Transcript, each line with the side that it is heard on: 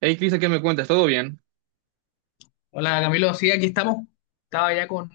right: Hey, Cristian, ¿qué me cuentas? ¿Todo bien?
left: Hola Camilo, sí, aquí estamos. Estaba ya con...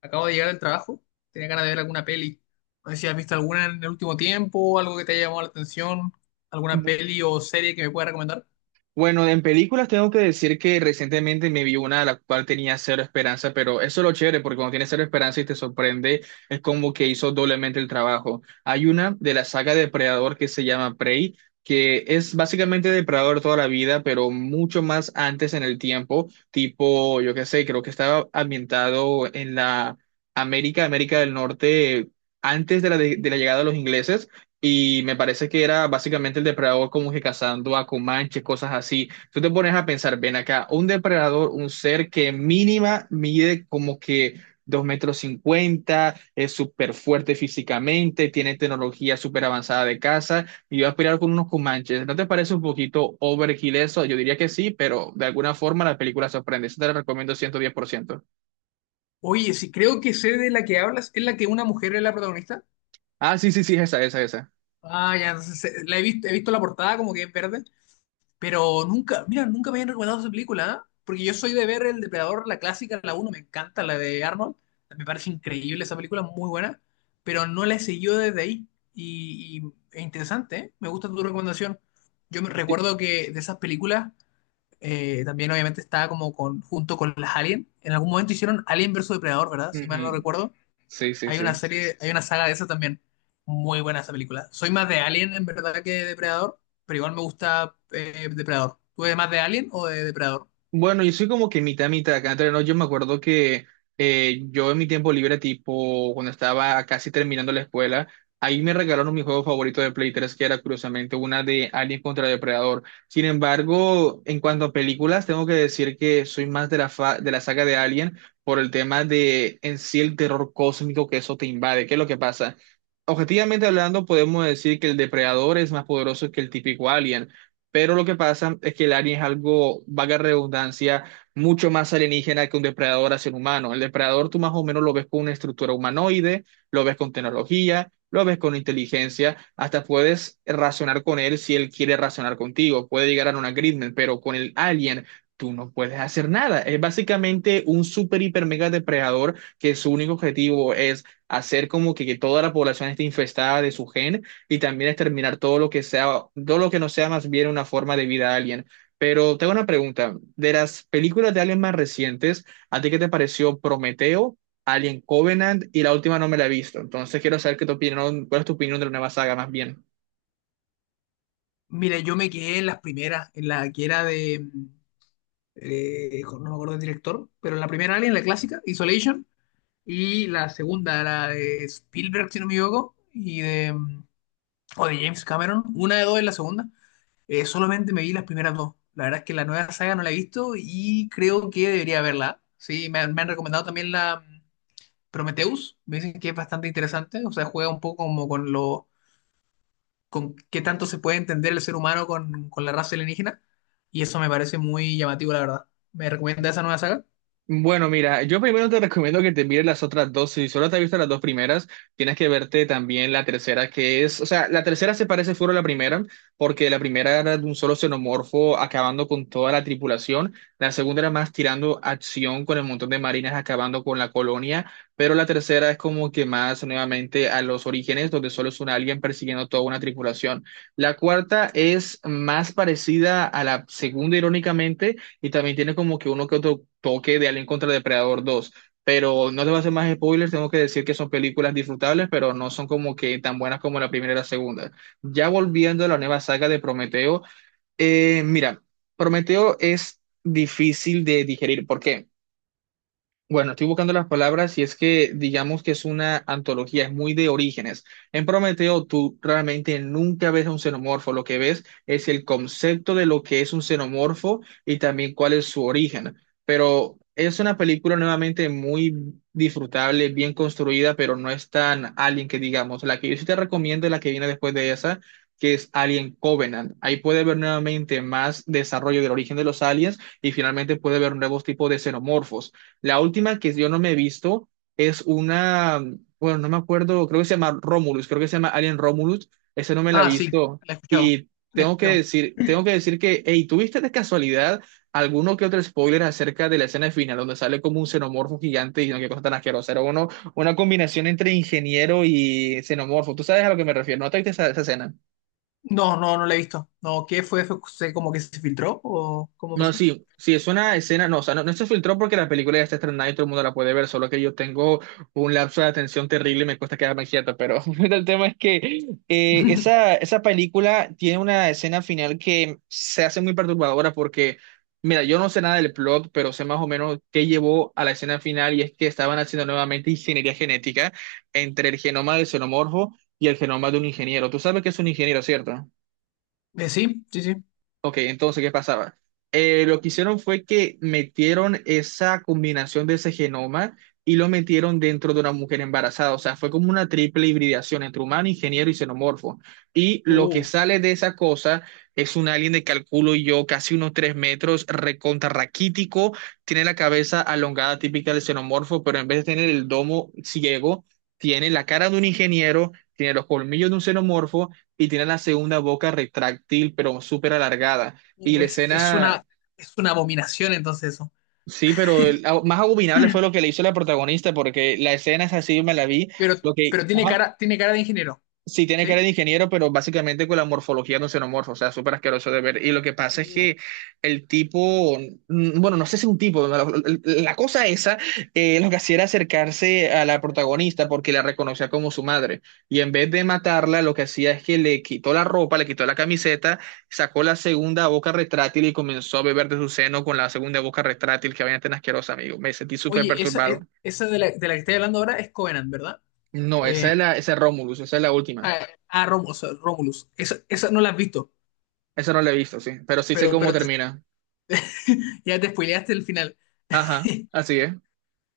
left: Acabo de llegar del trabajo. Tenía ganas de ver alguna peli. No sé si has visto alguna en el último tiempo, algo que te haya llamado la atención, alguna
right: Bu-
left: peli o serie que me pueda recomendar.
right: Bueno, en películas tengo que decir que recientemente me vi una la cual tenía cero esperanza, pero eso es lo chévere, porque cuando tienes cero esperanza y te sorprende, es como que hizo doblemente el trabajo. Hay una de la saga Depredador que se llama Prey, que es básicamente Depredador toda la vida, pero mucho más antes en el tiempo, tipo, yo qué sé, creo que estaba ambientado en la América, América del Norte, antes de la llegada de los ingleses. Y me parece que era básicamente el depredador como que cazando a comanches, cosas así. Tú te pones a pensar, ven acá, un depredador, un ser que mínima mide como que 2,50 metros, es súper fuerte físicamente, tiene tecnología súper avanzada de caza y va a pelear con unos comanches. ¿No te parece un poquito overkill eso? Yo diría que sí, pero de alguna forma la película sorprende. Eso te la recomiendo 110%.
left: Oye, sí, creo que sé de la que hablas. ¿Es la que una mujer es la protagonista?
right: Ah, sí, sí, sí, esa, esa, esa.
left: Ah, ya, entonces, la he visto la portada como que es verde. Pero nunca, mira, nunca me habían recomendado esa película, ¿ah? Porque yo soy de ver El Depredador, la clásica, la uno me encanta, la de Arnold. Me parece increíble esa película, muy buena. Pero no la he seguido desde ahí. Y, e interesante, ¿eh? Me gusta tu recomendación. Yo me
right: Sí,
left: recuerdo que de esas películas también obviamente estaba como con, junto con las Alien. En algún momento hicieron Alien versus Depredador, ¿verdad? Si mal no
right: ujú.
left: recuerdo.
right: Sí, sí,
left: Hay una
right: sí.
left: serie, hay una saga de esa también. Muy buena esa película. Soy más de Alien en verdad que de Depredador, pero igual me gusta Depredador. ¿Tú eres más de Alien o de Depredador?
right: Bueno, yo soy como que mitad, mitad acá entre nos. Yo me acuerdo que yo en mi tiempo libre, tipo cuando estaba casi terminando la escuela, ahí me regalaron mi juego favorito de Play 3, que era curiosamente una de Alien contra Depredador. Sin embargo, en cuanto a películas, tengo que decir que soy más de de la saga de Alien por el tema de en sí el terror cósmico que eso te invade. ¿Qué es lo que pasa? Objetivamente hablando, podemos decir que el Depredador es más poderoso que el típico Alien. Pero lo que pasa es que el alien es algo, vaga redundancia, mucho más alienígena que un depredador hacia un humano. El depredador tú más o menos lo ves con una estructura humanoide, lo ves con tecnología, lo ves con inteligencia, hasta puedes razonar con él si él quiere razonar contigo, puede llegar a un agreement, pero con el alien tú no puedes hacer nada. Es básicamente un super, hiper, mega depredador que su único objetivo es hacer como que toda la población esté infestada de su gen y también exterminar todo lo que sea, todo lo que no sea más bien una forma de vida alien. Pero tengo una pregunta, de las películas de alien más recientes, ¿a ti qué te pareció Prometeo, Alien Covenant y la última no me la he visto? Entonces quiero saber qué tu opinión, cuál es tu opinión de la nueva saga más bien.
left: Mire, yo me quedé en las primeras, en la que era de, no me acuerdo del director, pero en la primera Alien, la clásica, Isolation, y la segunda, la de Spielberg, si no me equivoco, o de James Cameron, una de dos es la segunda. Solamente me vi las primeras dos. La verdad es que la nueva saga no la he visto y creo que debería verla. Sí, me han recomendado también la Prometheus. Me dicen que es bastante interesante. O sea, juega un poco como con qué tanto se puede entender el ser humano con la raza alienígena. Y eso me parece muy llamativo, la verdad. ¿Me recomienda esa nueva saga?
right: Bueno, mira, yo primero te recomiendo que te mires las otras dos. Si solo te has visto las dos primeras, tienes que verte también la tercera, que es, o sea, la tercera se parece fuera a la primera, porque la primera era de un solo xenomorfo acabando con toda la tripulación. La segunda era más tirando acción con el montón de marines acabando con la colonia, pero la tercera es como que más nuevamente a los orígenes, donde solo es un alien persiguiendo toda una tripulación. La cuarta es más parecida a la segunda, irónicamente, y también tiene como que uno que otro toque de Alien contra Depredador dos. Pero no te voy a hacer más spoilers, tengo que decir que son películas disfrutables, pero no son como que tan buenas como la primera y la segunda. Ya volviendo a la nueva saga de Prometeo, mira, Prometeo es difícil de digerir. ¿Por qué? Bueno, estoy buscando las palabras y es que digamos que es una antología, es muy de orígenes. En Prometeo tú realmente nunca ves a un xenomorfo, lo que ves es el concepto de lo que es un xenomorfo y también cuál es su origen. Pero es una película nuevamente muy disfrutable, bien construida, pero no es tan Alien que digamos. La que yo sí te recomiendo es la que viene después de esa, que es Alien Covenant. Ahí puede ver nuevamente más desarrollo del origen de los aliens y finalmente puede ver nuevos tipos de xenomorfos. La última que yo no me he visto es una, bueno, no me acuerdo, creo que se llama Romulus, creo que se llama Alien Romulus, esa no me la he
left: Ah, sí,
right: visto.
left: la he escuchado.
right: Y
left: La he escuchado.
right: tengo que decir que, hey, ¿tuviste de casualidad alguno que otro spoiler acerca de la escena final, donde sale como un xenomorfo gigante y no, qué cosa tan asquerosa? Era uno, una combinación entre ingeniero y xenomorfo. ¿Tú sabes a lo que me refiero? ¿No te viste esa escena?
left: No, no, no la he visto. No, ¿qué fue? ¿Fue como que se filtró o cómo
right: No,
left: pasó?
right: sí, sí, es una escena, no, o sea, no, no se filtró porque la película ya está estrenada y todo el mundo la puede ver, solo que yo tengo un lapso de atención terrible y me cuesta quedarme quieto, pero el tema es que esa película tiene una escena final que se hace muy perturbadora porque, mira, yo no sé nada del plot, pero sé más o menos qué llevó a la escena final y es que estaban haciendo nuevamente ingeniería genética entre el genoma del xenomorfo y el genoma de un ingeniero. Tú sabes que es un ingeniero, ¿cierto?
left: Sí, sí, sí.
right: Ok, entonces, ¿qué pasaba? Lo que hicieron fue que metieron esa combinación de ese genoma y lo metieron dentro de una mujer embarazada. O sea, fue como una triple hibridación entre humano, ingeniero y xenomorfo. Y lo que
left: Uh,
right: sale de esa cosa es un alien de calculo yo, casi unos 3 metros, recontra raquítico. Tiene la cabeza alongada típica del xenomorfo, pero en vez de tener el domo ciego, tiene la cara de un ingeniero, tiene los colmillos de un xenomorfo y tiene la segunda boca retráctil, pero súper alargada. Y
left: uh,
right: la escena,
left: es una abominación entonces eso.
right: sí, pero más abominable fue lo que le hizo la protagonista, porque la escena es así, me la vi,
left: Pero,
right: lo que,
left: pero
right: ajá,
left: tiene cara de ingeniero,
right: sí, tiene
left: ¿sí?
right: cara de ingeniero, pero básicamente con la morfología de un xenomorfo, o sea, súper asqueroso de ver. Y lo que pasa es
left: Uh,
right: que el tipo, bueno, no sé si un tipo, la cosa esa, lo que hacía era acercarse a la protagonista porque la reconocía como su madre. Y en vez de matarla, lo que hacía es que le quitó la ropa, le quitó la camiseta, sacó la segunda boca retráctil y comenzó a beber de su seno con la segunda boca retráctil que vaina tan asquerosa, amigo. Me sentí súper
left: oye, esa,
right: perturbado.
left: e- esa de la que estoy hablando ahora es Covenant, ¿verdad?
right: No,
left: Eh,
right: esa es la, esa es Romulus, esa es la última.
left: Romulus, Romulus. Esa no la has visto,
right: Eso no lo he visto, sí, pero sí sé
left: pero,
right: cómo
left: pero te-
right: termina.
left: ya te spoileaste el final.
right: Ajá, así es.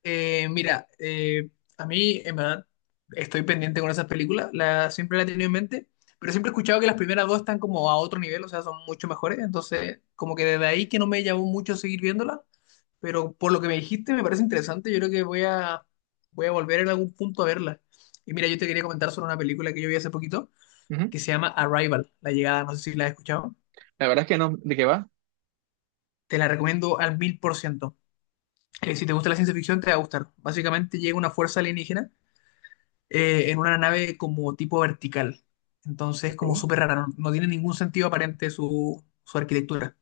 left: Eh, mira, eh, a mí, en verdad, estoy pendiente con esas películas, la, siempre la he tenido en mente, pero siempre he escuchado que las primeras dos están como a otro nivel, o sea, son mucho mejores, entonces como que desde ahí que no me llamó mucho seguir viéndola, pero por lo que me dijiste me parece interesante, yo creo que voy a, voy a volver en algún punto a verla. Y mira, yo te quería comentar sobre una película que yo vi hace poquito,
right: Ujú.
left: que se llama Arrival, La Llegada, no sé si la has escuchado,
right: La verdad es que no, ¿de qué va?
left: te la recomiendo al 1000%. Si te gusta la ciencia ficción, te va a gustar. Básicamente llega una fuerza alienígena en una nave como tipo vertical. Entonces, como
right: Ok.
left: súper rara, no, no tiene ningún sentido aparente su arquitectura.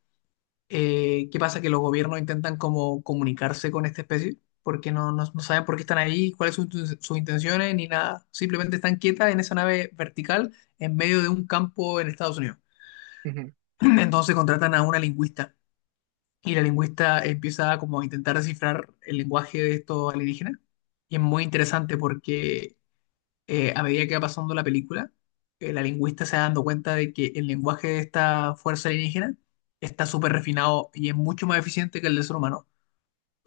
left: ¿Qué pasa? Que los gobiernos intentan como comunicarse con esta especie, porque no saben por qué están ahí, cuáles son sus intenciones, ni nada. Simplemente están quietas en esa nave vertical en medio de un campo en Estados Unidos.
right: Ujú.
left: Entonces contratan a una lingüista. Y la lingüista empieza como a intentar descifrar el lenguaje de estos alienígenas. Y es muy interesante porque a medida que va pasando la película, la lingüista se va dando cuenta de que el lenguaje de esta fuerza alienígena está súper refinado y es mucho más eficiente que el del ser humano.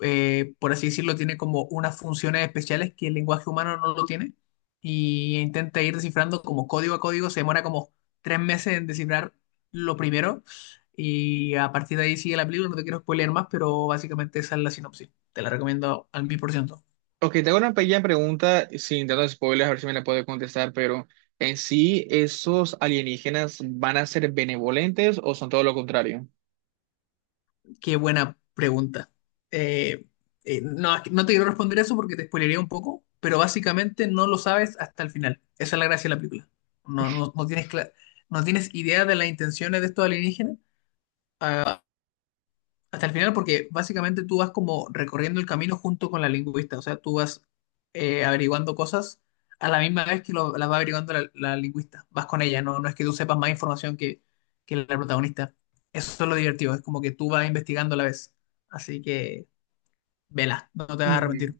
left: Por así decirlo, tiene como unas funciones especiales que el lenguaje humano no lo tiene y intenta ir descifrando como código a código. Se demora como 3 meses en descifrar lo primero y a partir de ahí sigue la película. No te quiero spoiler más, pero básicamente esa es la sinopsis. Te la recomiendo al mil por ciento.
right: Ok, tengo una pequeña pregunta, sin tantos spoilers, a ver si me la puede contestar, pero en sí, ¿esos alienígenas van a ser benevolentes o son todo lo contrario?
left: Qué buena pregunta. Eh, no, no te quiero responder eso porque te spoilería un poco, pero básicamente no lo sabes hasta el final. Esa es la gracia de la película. No, no tienes idea de las intenciones de estos alienígenas. Ah, hasta el final, porque básicamente tú vas como recorriendo el camino junto con la lingüista, o sea, tú vas averiguando cosas a la misma vez que las va averiguando la lingüista, vas con ella, no, no es que tú sepas más información que la protagonista. Eso es lo divertido, es como que tú vas investigando a la vez. Así que, vela, no te vas a arrepentir.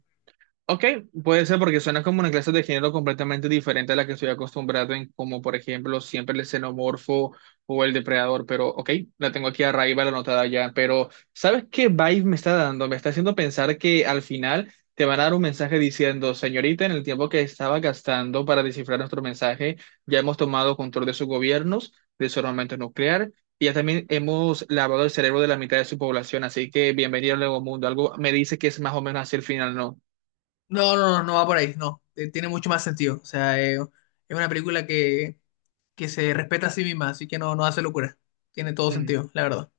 right: Ok, puede ser porque suena como una clase de género completamente diferente a la que estoy acostumbrado en, como por ejemplo, siempre el xenomorfo o el depredador, pero ok, la tengo aquí arriba, la anotada ya, pero ¿sabes qué vibe me está dando? Me está haciendo pensar que al final te van a dar un mensaje diciendo, señorita, en el tiempo que estaba gastando para descifrar nuestro mensaje, ya hemos tomado control de sus gobiernos, de su armamento nuclear. Y ya también hemos lavado el cerebro de la mitad de su población, así que bienvenido al nuevo mundo. Algo me dice que es más o menos así el final, ¿no?
left: No, no, no, no va por ahí, no. Tiene mucho más sentido, o sea, es una película que se respeta a sí misma, así que no, no hace locura. Tiene todo
right: Mm.
left: sentido, la verdad.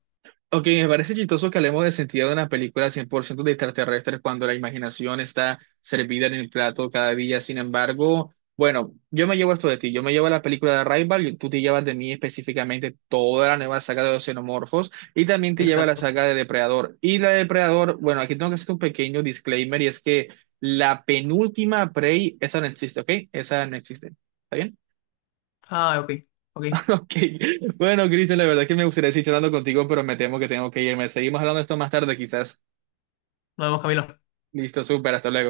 right: Ok, me parece chistoso que hablemos del sentido de una película 100% de extraterrestres cuando la imaginación está servida en el plato cada día. Sin embargo, bueno, yo me llevo esto de ti. Yo me llevo la película de Arrival y tú te llevas de mí específicamente toda la nueva saga de los xenomorfos y también te lleva la
left: Exacto.
right: saga de Depredador. Y la de Depredador, bueno, aquí tengo que hacer un pequeño disclaimer y es que la penúltima Prey, esa no existe, ¿ok? Esa no existe. ¿Está bien?
left: Ah, ok, ok.
right: Ok, bueno, Cristian, la verdad es que me gustaría seguir charlando contigo, pero me temo que tengo que irme. Seguimos hablando de esto más tarde, quizás.
left: Nos vemos, Camilo.
right: Listo, súper, hasta luego.